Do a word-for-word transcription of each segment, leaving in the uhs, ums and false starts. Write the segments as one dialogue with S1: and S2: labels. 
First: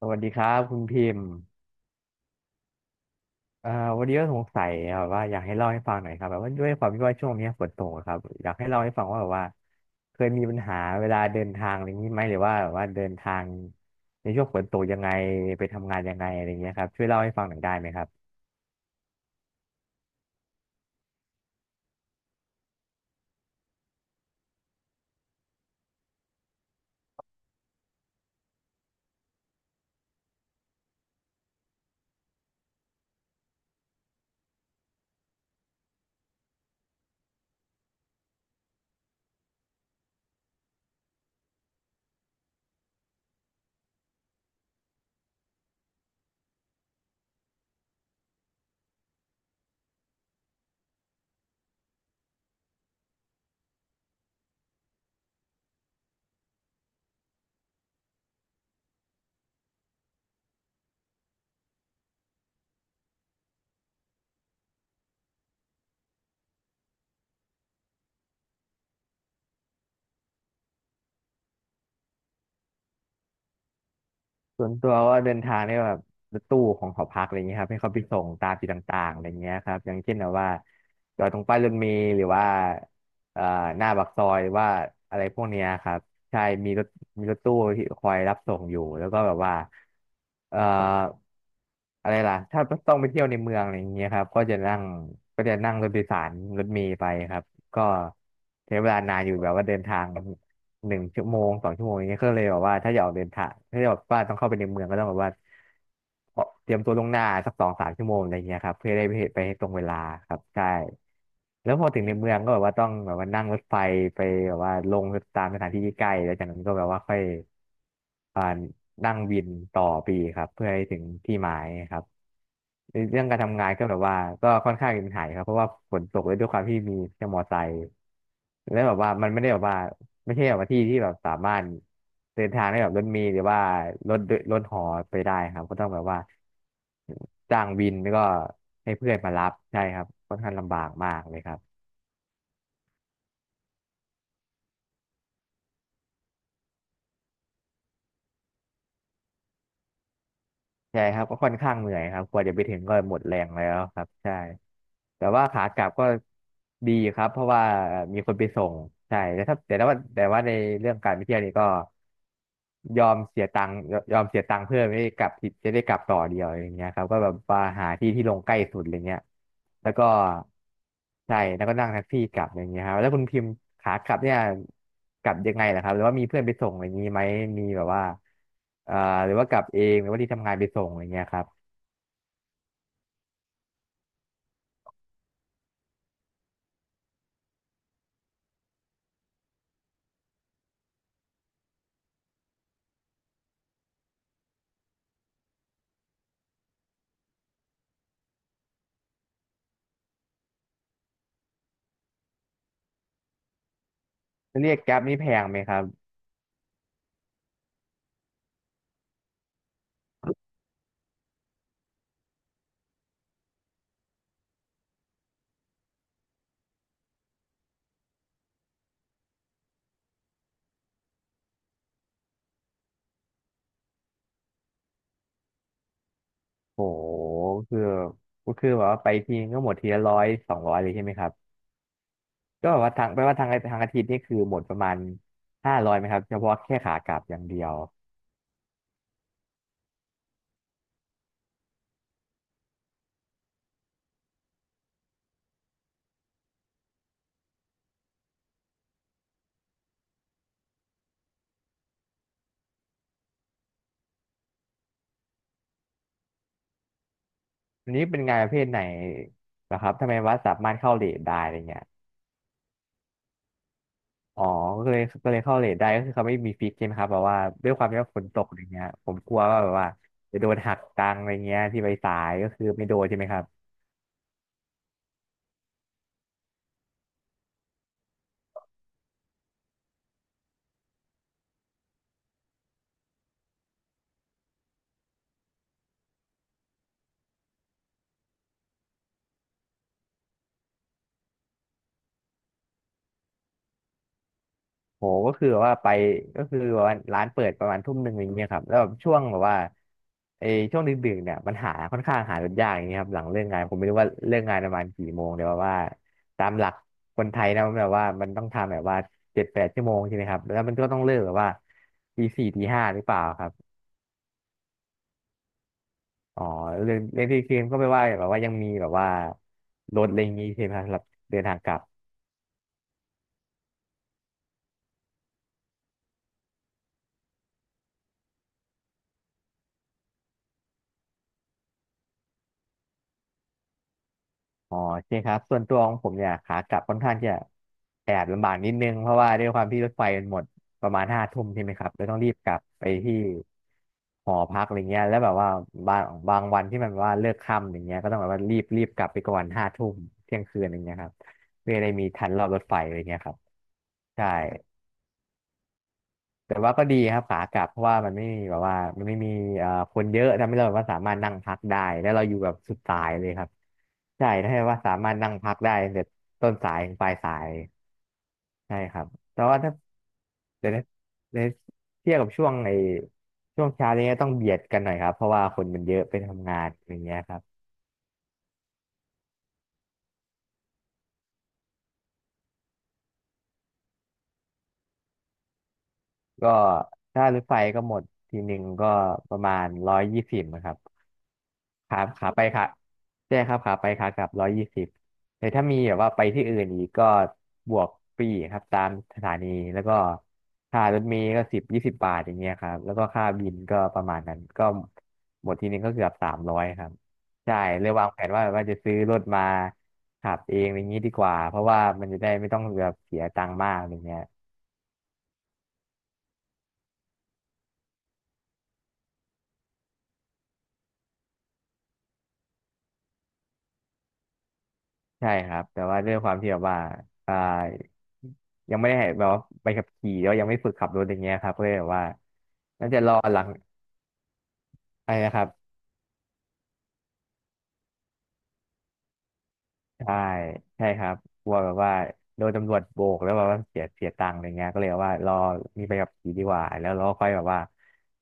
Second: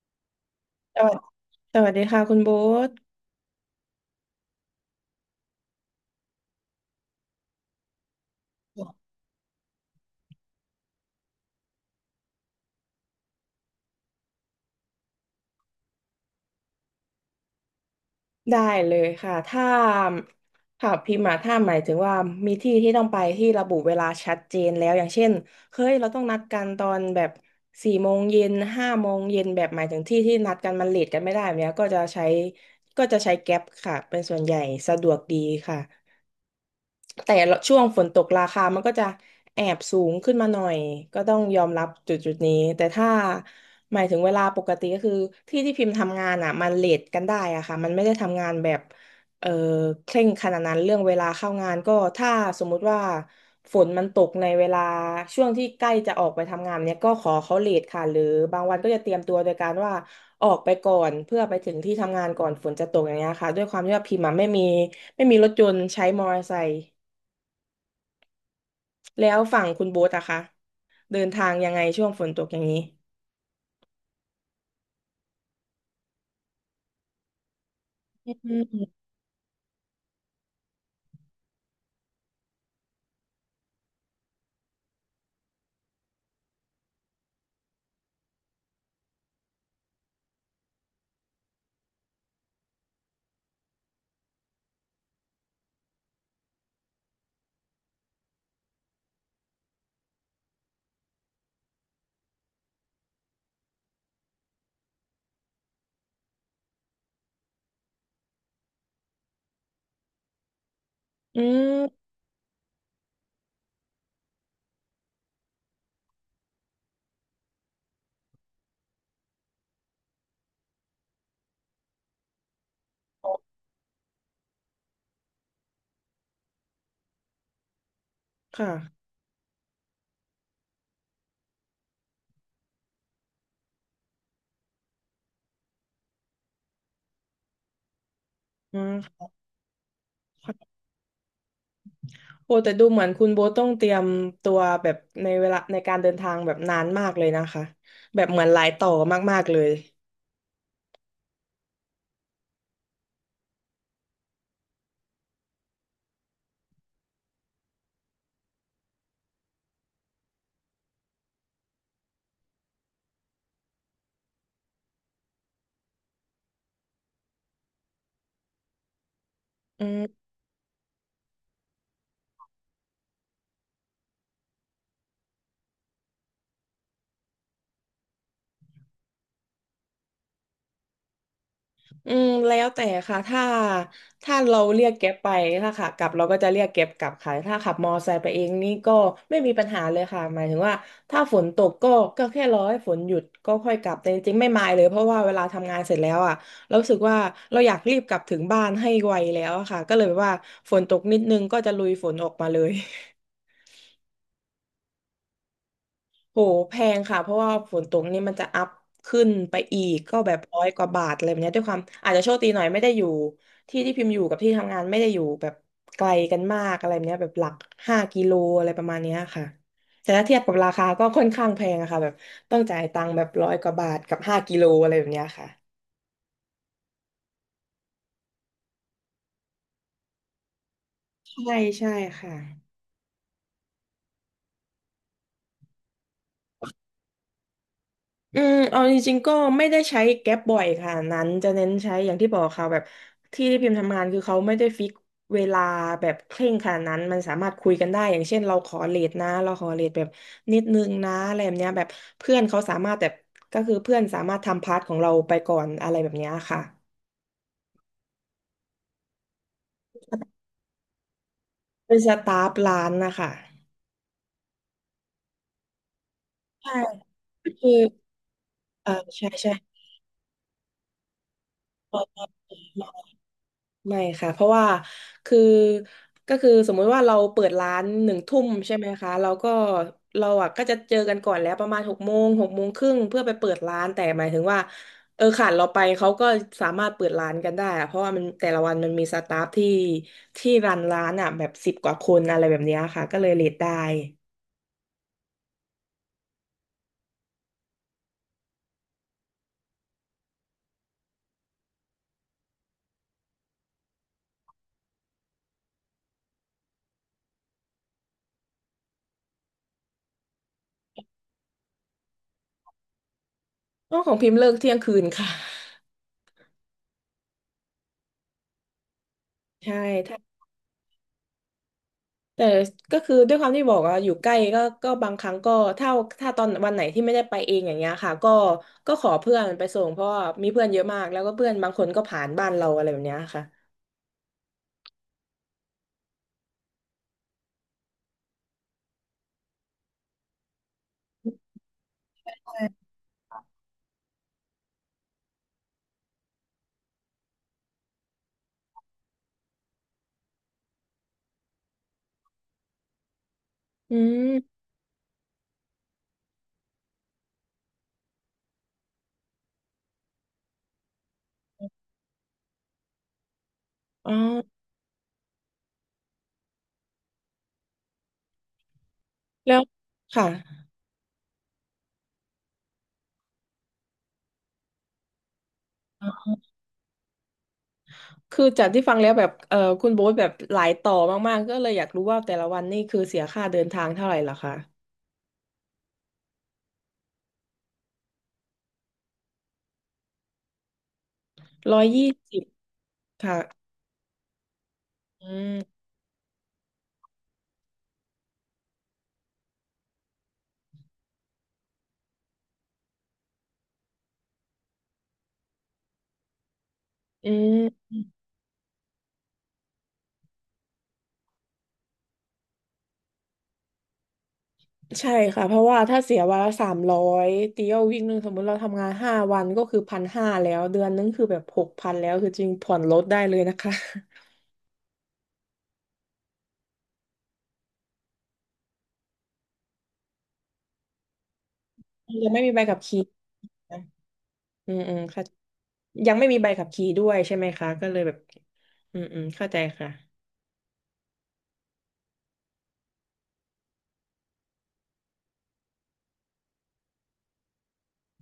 S1: สวัสดีครับคุณ
S2: ส
S1: พิ
S2: วัส
S1: มพ์
S2: สวัสดีค่ะคุณโบ๊ท
S1: เอ่อวันนี้ก็สงสัยแบบว่าอยากให้เล่าให้ฟังหน่อยครับแบบว่าด้วยความที่ว่าช่วงนี้ฝนตกอะครับอยากให้เล่าให้ฟังว่าแบบว่าเคยมีปัญหาเวลาเดินทางอะไรอย่างนี้ไหมหรือว่าแบบว่าเดินทางในช่วงฝนตกยังไงไปทำงานยังไงอะไรอย่างเงี้ยครับช่วยเล่าให้ฟังหน่อยได้ไหมครับ
S2: ได้เลยค่ะถ้าถามพิมพ์มาถ้าหมายถึงว่ามีที่ที่ต้องไปที่ระบุเวลาชัดเจนแล้วอย่างเช่นเฮ้ยเราต้องนัดกันตอนแบบสี่โมงเย็นห้าโมงเย็นแบบหมายถึงที่ที่นัดกันมันเลทกันไม่ได้แบบเนี้ยก็จะใช้ก็จะใช้แก๊ปค่ะเป็นส่วนใหญ่สะดวกดีค่ะ แต่ช่วงฝนตกราคามันก็จะแอบสูงขึ้นมาหน่อยก็ต้องยอมรับจุดจุดนี้แต่ถ้าหมายถึงเวลาปกติก็คือที่ที่พิมพ์ทำงานอ่ะมันเลทกันได้อะค่ะมันไม่ได้ทำงานแบบเออเคร่งขนาดนั้นเรื่องเวลาเข้างานก็ถ้าสมมุติว่าฝนมันตกในเวลาช่วงที่ใกล้จะออกไปทำงานเนี่ยก็ขอเขาเลทค่ะหรือบางวันก็จะเตรียมตัวโดยการว่าออกไปก่อนเพื่อไปถึงที่ทำงานก่อนฝนจะตกอย่างเงี้ยค่ะด้วยความที่ว่าพิมพ์อะไม่มีไม่มีรถยนต์ใช้มอเตอร์ไซค์ แล้วฝั่งคุณโบ๊ทอะคะเดินทางยังไงช่วงฝนตกอย่างนี้
S1: ส่วนตัวว่าเดินทางเนี่ยแบบรถตู้ของหอพักอะไรเงี้ยครับให้เขาไปส่งตาม
S2: อื
S1: จุด
S2: ม
S1: ต่างๆอะไรเงี้ยครับอย่างเช่นแบบว่าจอดตรงป้ายรถเมล์หรือว่าเอ่อหน้าปากซอยหรือว่าอะไรพวกเนี้ยครับ ใช่มีรถมีรถตู้ที่คอยรับส่งอยู่แล้วก็แบบว่าเอ่ออะไรล่ะ ถ้าต้องไปเที่ยวในเมืองอะไรอย่างเงี้ยครับก็จะนั่งก็จะนั่งรถโดยสารรถเมล์ไปครับ ก็ใช้เวลานานอยู่แบบว่าเดินทางหนึ่งชั่วโมงสองชั่วโมงอย่างเงี้ยก็เลยแบบว่าถ้าอยากออกเดินทาง ถ้าอยากว่าต้องเข้าไปในเมืองก็ต้องแบบว่า เตรียมตัวล่วงหน้าสักสองสามชั่วโมงอะไรเงี้ยครับเพื่อได้ไปไปตรงเวลาครับใช่
S2: อื
S1: แล้วพอถึง
S2: ม
S1: ในเมืองก็แบบว่าต้องแบบว่านั่งรถไฟไปแบบว่าลงตามสถานที่ที่ใกล้แล้วจากนั้นก็แบบว่าค่อยอ่านั่งวินต่อไปอีกครับเพื่อให้ถึงที่หมายครับ ในเรื่องการทำงานก็แบบว่าก็ค่อนข้างมีปัญหาอยู่ครับเพราะว่าฝนตกเลยด้วยความที่มีแค่มอไซค์
S2: ค่ะ
S1: แล้วแบบว่ามันไม่ได้แบบว่าไม่ใช่แบบว่าที่ที่แบบสามารถเดินทางได้แบบรถเมล์หรือว่ารถรถหอไปได้ครับก็ต้องแบบว่าจ้างวินแล้วก็
S2: อื
S1: ให้เพื่อน
S2: ม
S1: มารับใช่ครับค่อนข้างลำบากมากเลยครับ
S2: โอ้แต่ดูเหมือนคุณโบ๊ทต้องเตรียมตัวแบบในเวลาในการเดินทางแบบนานมากเลยนะคะแบบเหมือนหลายต่อมากๆเลย
S1: ใช่ครับก็ค่อนข้างเหนื่อยครับกว่าจะไปถึงก็หมดแรงแล้วครับใช่แต่ว่าขากลับก็ดีครับเพราะว่ามีคนไปส่งใช่แต่ถ้าแต่ว่าแต่ว่าในเรื่องการไปเที่ยวนี่ก็ยอมเสียตังค์ยยอมเสียตังค์เพื่อไม่ได้กลับที่จะได้กลับต่อเดียวอย่างเงี้ยครับก็แบบว่าหาที่ที่ลงใกล้สุดอะไรเงี้ย
S2: อื
S1: แล้วก็ ใช่แล้วก็นั่งแท็กซี่กลับอย่างเงี้ยครับแล้วคุณพิมพ์ขากลับเนี่ยกลับยังไงล่ะครับหรือว่ามีเพื่อนไปส่งอะไรอย่างงี้ไหมมีแบบว่าเอ่อหรือว่ากลับเองหรือว่าที่ทำงานไปส่งอะไรเงี้ยครับ
S2: อืมแล้วแต่ค่ะถ้าถ้าเราเรียกแก๊ปไปถ้าขากลับเราก็จะเรียกแก๊ปกลับค่ะถ้าขับมอไซค์ไปเองนี่ก็ไม่มีปัญหาเลยค่ะหมายถึงว่าถ้าฝนตกก็ก็แค่รอให้ฝนหยุดก็ค่อยกลับแต่จริงๆไม่มายเลยเพราะว่าเวลาทำงานเสร็จแล้วอ่ะเรารู้สึกว่าเราอยากรีบกลับถึงบ้านให้ไวแล้วอะค่ะก็เลยแบบว่าฝนตกนิดนึงก็จะลุยฝนออกมาเลย
S1: แล้วเรียกแกร็บนี่แพงไหมครับ
S2: โหแพงค่ะเพราะว่าฝนตกนี่มันจะอัพขึ้นไปอีกก็แบบร้อยกว่าบาทอะไรแบบเนี้ยด้วยความอาจจะโชคดีหน่อยไม่ได้อยู่ที่ที่พิมพ์อยู่กับที่ทำงานไม่ได้อยู่แบบไกลกันมากอะไรแบบเนี้ยแบบหลักห้ากิโลอะไรประมาณเนี้ยค่ะแต่ถ้าเทียบกับราคาก็ค่อนข้างแพงอะค่ะแบบต้องจ่ายตังค์แบบร้อยกว่าบาทกับห้ากิโลอะไรแบบเนี้ยค่ะ
S1: โหคือก็คือแบบว่าไปทีนึงก็หมดทีละร้อยสองร้อยเลยใช่ไหมครับ
S2: ใช่ใช่ค่ะ
S1: ก็แบบว่าทางแปลว่าทางทางอาทิตย์นี่คือหมดประมาณห้าร้อยไหมครับเฉพาะแค่ขากลับอย่างเดียว
S2: อืมเอาจริงๆก็ไม่ได้ใช้แก๊ปบ่อยค่ะนั้นจะเน้นใช้อย่างที่บอกค่ะแบบที่ที่พิมพ์ทำงานคือเขาไม่ได้ฟิกเวลาแบบเคร่งขนาดนั้นมันสามารถคุยกันได้อย่างเช่นเราขอเลทนะเราขอเลทแบบนิดนึงนะอะไรแบบเนี้ยแบบเพื่อนเขาสามารถแบบก็คือเพื่อนสามารถทำพาร์ทของเราไปก่อนอะไรแบบเนี้ยค่ะ
S1: อันนี้เป็นงานประเภทไหนนะครับทำไมว่าสามารถเข้าเลทได้อะไรเงี้ย
S2: เป็นสตาฟร้านนะคะ
S1: อ๋อก็เลยก็เลยเข้าเลทได้ก็คือเขาไม่มีฟิ
S2: ใช่
S1: กใช่ไหมครับแบบว่าด้
S2: คื
S1: วย
S2: อ
S1: ความที่ว่าฝนตกอะไรเงี้ย
S2: เออ
S1: ผม
S2: ใช่
S1: กลัว
S2: ใช่
S1: ว่าแบบว่าจะโดนหักตังค์อะไรเงี้ยที่ไปสายก็คือไม่โดนใช่ไหมครับ
S2: ไม่ค่ะเพราะว่าคือก็คือสมมุติว่าเราเปิดร้านหนึ่งทุ่มใช่ไหมคะเราก็เราอ่ะก็จะเจอกันก่อนแล้วประมาณหกโมงหกโมงครึ่งเพื่อไปเปิดร้านแต่หมายถึงว่าเออขาดเราไปเขาก็สามารถเปิดร้านกันได้อะเพราะว่ามันแต่ละวันมันมีสตาฟที่ที่รันร้านอ่ะแบบสิบกว่าคนอะไรแบบเนี้ยค่ะก็เลยเลทได้
S1: โหก็คือแบบว่าไปก็คือแบบว่าร้านเปิดประมาณทุ่มหนึ่งอะไรเงี้ยครับแล้วแบบช่วงแบบว่าไอ้ช่วงดึกๆเนี่ยมันหาค่อนข้างหารถยากอย่างเงี้ยครับหลังเลิกงานผมไม่รู้ว่าเลิกงานประมาณกี่โมงแต่ว่าตามหลักคนไทยนะมันแบบว่ามันต้องทำแบบว่าเจ็ดแปดชั่วโมงใช่ไหมครับแล้วมันก็ต้องเลิกแบบว่าตีสี่ตีห้าหรือเปล่าครับ
S2: อ๋อของพิมพ์เลิกเที่ยงคืนค่ะ
S1: อ๋อเรื่องเรื่องที่เคลมก็ไม่ว่าแบบว่ายังมีแบบว่า
S2: ใช่
S1: รถอะไรอย่างงี้ใช่ไหมครับสำหรับเดินทางกลับ
S2: แต่ก็คือด้วยความที่บอกว่าอยู่ใกล้ก็ก็บางครั้งก็ถ้าถ้าตอนวันไหนที่ไม่ได้ไปเองอย่างเงี้ยค่ะก็ก็ขอเพื่อนไปส่งเพราะว่ามีเพื่อนเยอะมากแล้วก็เพื่อนบางคนก็ผ่านบ้านเราอะไรแบบเนี้ยค่ะ
S1: อ๋อใช่คครับส่วนตัวของผมเนี่ยขากลับค่อนข้างจะแอบลำบากนิดนึงเพราะว่าด้วยความที่รถไฟมันหมดประมาณห้าทุ่มใช่ไหมครับเลยต้องรีบกลับไปที่หอพักอะไรเงี้ยแล้วแบบว่าบางบางวันที่มันแบบว่าเลิกค่ำอย่างเงี้ยก็ต้องแบบว่ารีบรีบกลับไปก่อนห้าทุ่มเที่ยงคืนอย่างเงี้ยครับเพื่อได้มีทันรอบรถไฟอะไรเงี้ยครับ
S2: อื
S1: ใช่
S2: ม
S1: แต่ว่าก็ดีครับขากลับเพราะว่ามันไม่มีแบบว่ามันไม่มีเอ่อคนเยอะทำให้เราแบบว่าสามารถนั่งพักได้แล้วเราอยู่แบบสุดสายเลยครับ
S2: อ๋อ
S1: ใช่ถ้าว่าสามารถนั่งพักได้ตั้งแต่ต้นสายถึงปลายสายใช่ครับแต่
S2: แล้
S1: ว่า
S2: ว
S1: ถ้า
S2: ค่ะ
S1: เดี๋ยวนะเดี๋ยวเทียบกับช่วงไอ้ช่วงเช้านี้ต้องเบียดกันหน่อยครับเพราะว่าคนมันเยอะไปทำงานอย่างเงี้ยครับ
S2: คือจากที่ฟังแล้วแบบเออคุณโบ๊ทแบบหลายต่อมากๆก็เลยอยากรู้ว่าแต่ละวันนี่คือเสียค่าเดินทางเท่าไหร่ล่ะคะ
S1: ก็ถ้ารถไฟก็หมดทีหนึ่งก็ประมาณร้อยยี่สิบนะครับ
S2: ร้อย
S1: ขา
S2: ยี่
S1: ขา
S2: สิ
S1: ไป
S2: บ
S1: ขาใช่
S2: ค่ะ
S1: ครับขาไปขากลับร้อยยี่สิบ
S2: อื
S1: แต่ถ้ามี
S2: ม
S1: แบบว่าไปที่อื่นอีกก็บวกฟรีครับตามสถานีแล้วก็ค่ารถเมล์ก็สิบยี่สิบบาทอย่างเงี้ยครับแล้วก็ค่าบินก็ประมาณนั้นก็หมดทีนึงก็เกือบสามร้อยครับ
S2: อื
S1: ใช่เล
S2: ม
S1: ยวางแผนว่าว่าจะซื้อรถมาขับเองอะไรอย่างงี้ดีกว่าเพราะว่ามันจะได้ไม่ต้องแบบเสียตังค์มากอะไรเงี้ย
S2: ใช่ค่ะเพราะว่าถ้าเสียวันละสามร้อยตีเอาวิ่งหนึ่งสมมุติเราทำงานห้าวันก็คือพันห้าแล้วเดือนนึงคือแบบหกพันแล้วคือจริงผ่อนรถได้เลยนะคะ
S1: ใช่ครับแต่ว่าด้วยความที่แบบว่าอ่ายังไม่ได้แบบว่าใบขับขี่แล้วยังไม่ฝึกขับรถอย่างเงี้ยครับก็เลยแบบว่า
S2: ยังไม่มีใบขับ
S1: น่าจะ
S2: ขี่
S1: รอหลัง
S2: นะอืมอืม
S1: อะไร
S2: ค่ะ
S1: นะครับ
S2: ยังไม่มีใบขับขี่ด้วยใช่ไหมคะก็เลยแบบอืมอืมเข้าใจค่ะ
S1: ใช่ใช่ครับกลัวแบบว่าโดนตำรวจโบกแล้วแบบว่าเสียเสียตังค์อะไรเงี้ยก็เลยว่ารอมีใบขับขี่ดีกว่าแล้วเราก็ค่อยแบบว่า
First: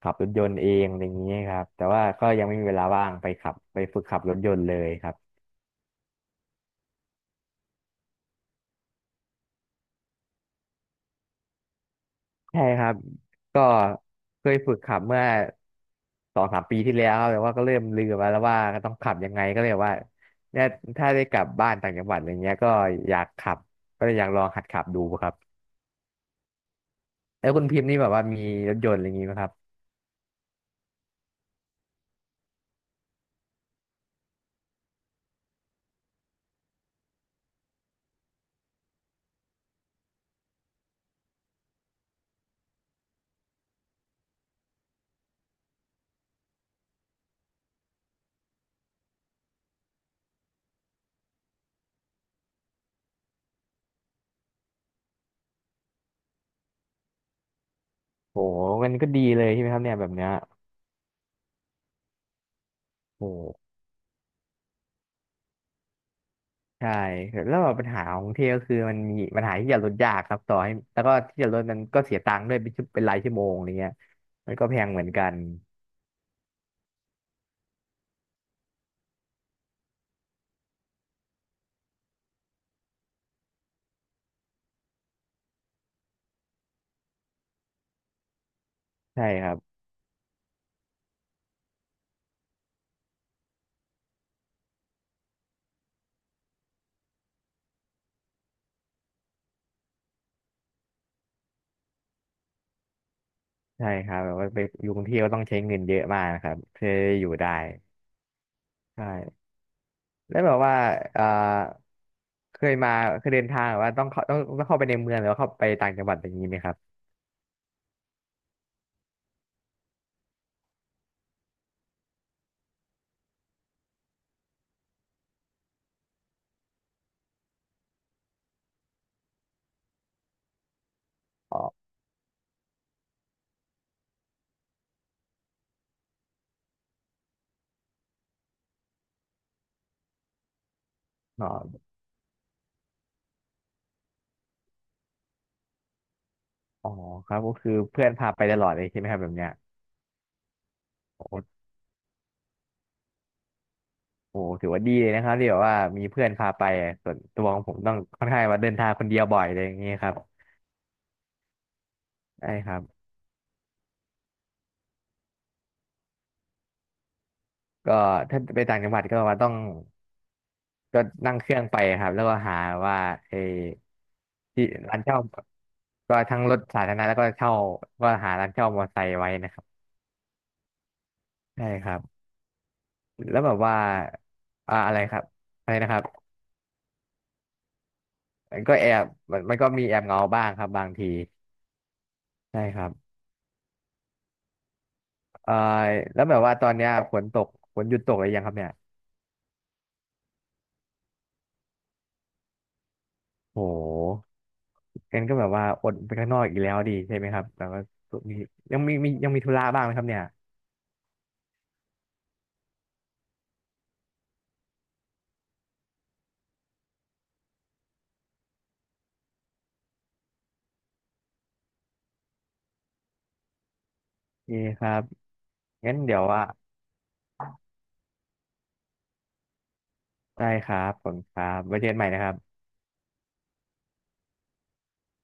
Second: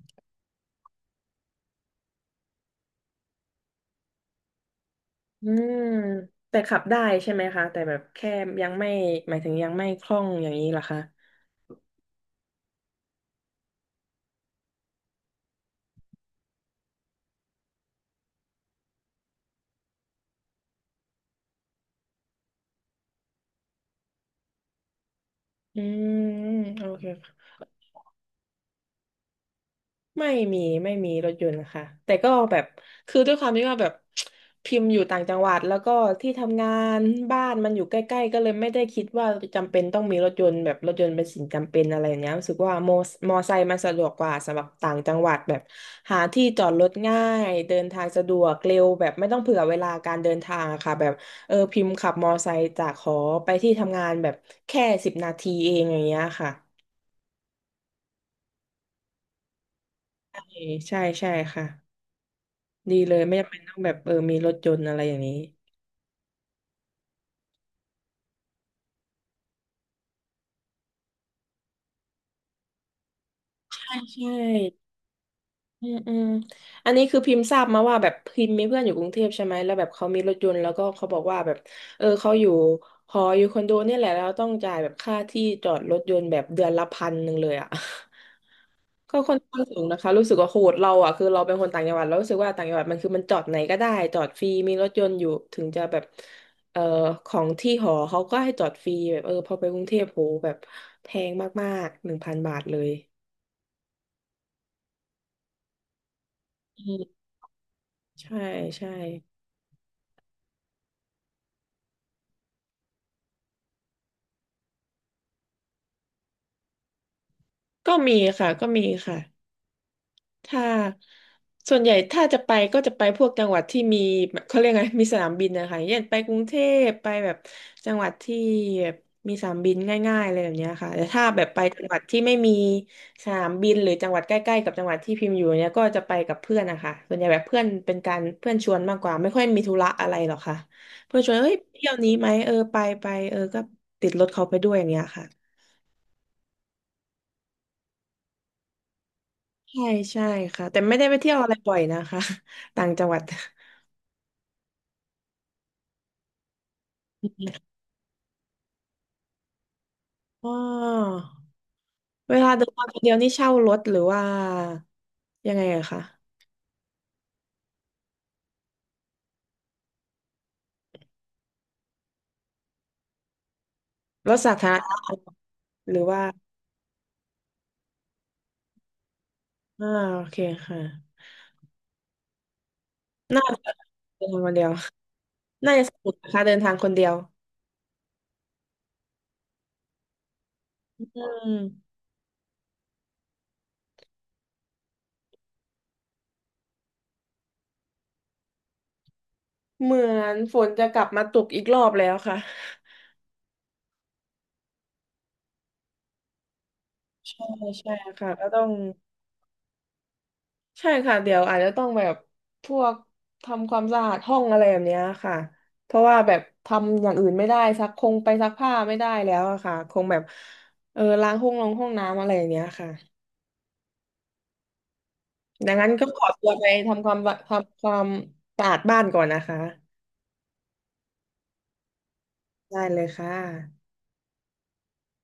S1: ขับรถยนต์เองอะไรเงี้ยครับแต่ว่าก็ยังไม่มีเวลาว่างไปขับไปฝึกขับรถยนต์เลยครับ
S2: อืมแต่ขับได้ใช่ไหมคะแต่แบบแค่ยังไม่หมายถึงยังไม่คล่องอย่างนี้เหรอคะ
S1: ใช่ครับก็เคยฝึกขับเมื่อสองสามปีที่แล้วครับแต่ว่าก็เริ่มลืมไปแล้วว่าก็ต้องขับยังไงก็เลยว่าเนี่ยถ้าได้กลับบ้านต่างจังหวัดอะไรเงี้ยก็อยากขับก็เลยอยากลองหัดขับดูครับ
S2: อืมโอเค
S1: แล้วคุณพิมพ์นี่แบบว่ามีรถยนต์อะไรอย่างงี้ไหมครับ
S2: ไม่มีไม่มีรถยนต์ค่ะแต่ก็แบบคือด้วยความที่ว่าแบบ พิมพ์อยู่ต่างจังหวัดแล้วก็ที่ทำงานบ้านมันอยู่ใกล้ๆก็เลยไม่ได้คิดว่าจำเป็นต้องมีรถยนต์แบบรถยนต์เป็นสิ่งจำเป็นอะไรอย่างเงี้ยรู้สึกว่าโมมอไซค์มันสะดวกกว่าสำหรับต่างจังหวัดแบบหาที่จอดรถง่ายเดินทางสะดวกเร็วแบบไม่ต้องเผื่อเวลาการเดินทางอะค่ะแบบเออพิมพ์ขับมอไซค์จากหอไปที่ทำงานแบบแค่สิบนาทีเองอย่างเงี้ยค่ะ
S1: โหมันก็ดีเลยใช่ไหมครับเนี่ยแบบเนี้ย
S2: เออใช่ใช่ค่ะ ดีเลยไม่จำ
S1: โห
S2: เป็นต้องแบบเออมีรถยนต์อะไรอย่างนี้
S1: ใช่แล้วแบบปัญหาของกรุงเทพก็คือมันมีปัญหาที่จะลดยากครับต่อให้แล้วก็ที่จะลดมันก็เสียตังค์ด้วยเป็นชั่วเป็นรายชั่วโมงอะไรเงี้
S2: ใช่
S1: ย
S2: ใช่
S1: มันก็แพงเหมือนกัน
S2: อืมอืมอันนี้คือพิมพ์ทราบมาว่าแบบพิมพ์มีเพื่อนอยู่กรุงเทพใช่ไหมแล้วแบบเขามีรถยนต์แล้วก็เขาบอกว่าแบบเออเขาอยู่หออยู่คอนโดเนี่ยแหละแล้วต้องจ่ายแบบค่าที่จอดรถยนต์แบบเดือนละพันหนึ่งเลยอ่ะ ก็
S1: ใช่
S2: ค่อน
S1: ครับ
S2: ข้างสูงนะคะรู้สึกว่าโหดเราอ่ะคือเราเป็นคนต่างจังหวัดเรารู้สึกว่าต่างจังหวัดมันคือมันจอดไหนก็ได้จอดฟรีมีรถยนต์อยู่ถึงจะแบบเอ่อของที่หอเขาก็ให้จอดฟรีแบบเออพอไปกรุงเทพโหแบบแพงมากๆหนึ่งพันบาทเลย
S1: ใช่ครับแบบว่าไปอยู่กรุงเทพก็ต้องใช้เงินเยอะมากนะครับ
S2: อื
S1: เพื่อ
S2: ม
S1: อยู่ได้
S2: ใช่ใช่
S1: ใช่แล้วแบบว่าเอ่อเคยมาเคยเดินทางแบบว่าต้องเข้าต้องต้องเข้าไปในเมืองหรือว่าเข้าไปต่างจังหวัดอย่างนี้ไหมครับ
S2: ก็มีค่ะก็มีค่ะ ถ้าส่วนใหญ่ถ้าจะไปก็จะไปพวกจังหวัดที่มีแบบเขาเรียกไงมีสนามบินนะคะอย่างเช่นไปกรุงเทพไปแบบจังหวัดที่แบบมีสนามบินง่ายๆอะไรแบบเนี้ยค่ะแต่ถ้าแบบ
S1: อ๋
S2: ไป
S1: อ
S2: จังหวัดที่ไม่มีสนามบินหรือจังหวัดใกล้ๆกับจังหวัดที่พิมพ์อยู่เนี้ยก็จะไปกับเพื่อนนะคะส่วนใหญ่แบบเพื่อนเป็นการเพื่อนชวนมากกว่าไม่ค่อยมีธุระอะไรหรอกค่ะเพื่อนชวน
S1: อ๋อ
S2: เฮ้ยเที่ยวนี้ไหมเออไปไปเออก็ติดรถเขาไปด้วยอย่างเงี้ยค่ะ
S1: อ๋อครับก็คือเพื่อนพาไปตลอดเลยใช่ไหมครับแบบเนี้ย
S2: ใช่ใช่ค่ะแต่ไม่ได้ไป
S1: โอ้
S2: เที่ยวอะไร
S1: โห
S2: บ่อยนะคะ ต่างจังหวัด
S1: ถือว่าดีเลยนะครับที่แบบว่ามีเพื่อนพาไปอะส่วนตัวของผมต้องค่อนข้างว่าเดินทางคนเดียวบ่อยอะไรอย่างเงี้ยครับ
S2: อ๋อเว
S1: ใช่
S2: ลาเดิ
S1: ค
S2: น
S1: รับ
S2: ทางคนเดียวนี่เช่ารถหรือว่ายังไงอะคะ
S1: ก็ถ้าไปต่างจังหวัดก็ว่าต้อง ก็นั่งเครื่องไปครับแล้วก็หาว่าเออ
S2: รถสา
S1: ที่
S2: ธารณะ
S1: ร้านเช่า
S2: หรือ
S1: ก็
S2: ว่า
S1: ทั้งรถสาธารณะแล้วก็เช่าก็หาร้านเช่ามอเตอร์ไซค์ไว้นะครับ
S2: อ่าโอเคค่ะ
S1: ใช่ครับแล้ว
S2: น่า
S1: แบบ
S2: จะ
S1: ว่า
S2: เดินทางคนเดียว
S1: อ่าอะไรครับ อะ
S2: น่า
S1: ไร
S2: จะ
S1: นะ
S2: ส
S1: ครับ
S2: นุกนะคะเดินทางคนเดียว
S1: มันก็แอบมันมันก็มีแอบเหงาบ้างครับบางที
S2: อืม
S1: ใช่ครับเอ่อแล้วแบบว่าตอนเนี้ยฝนตกฝนหยุดตกหรือยังครับเนี่ย
S2: เหมือนฝนจะกลับมาตกอีกรอบแล้วค่ะ
S1: โหงั้นก็แบบว่าอดไปข้างนอกอีกแล้วดีใช่ไหมครั
S2: ใช่
S1: บแต่ว่า
S2: ใช่ค่ะ
S1: มี
S2: ก็ต้อง
S1: ยังมีมียังมีธุระบ้างไหมครับเนี่ย
S2: ใช่ค่ะเดี๋ยวอาจจะต้องแบบพวกทำความสะอาดห้องอะไรแบบเนี้ยค่ะเพราะว่าแบบทำอย่างอื่นไม่ได้ซักคงไปซักผ้าไม่ได้แล้วอะค่ะคงแบบเออล้างห้องลงห้องน้ำอะไรอย่างเนี้ยค่ะ
S1: โอ่คครับ
S2: ดังนั้น
S1: งั้น
S2: ก็
S1: เดี๋
S2: ข
S1: ยว
S2: อ
S1: ว่า
S2: ตัวไปทำความทำความสะอาดบ้านก่อนนะคะ
S1: ได้ครับผมครับไว้เจอกันใหม่นะครับ
S2: ได้เลยค่ะ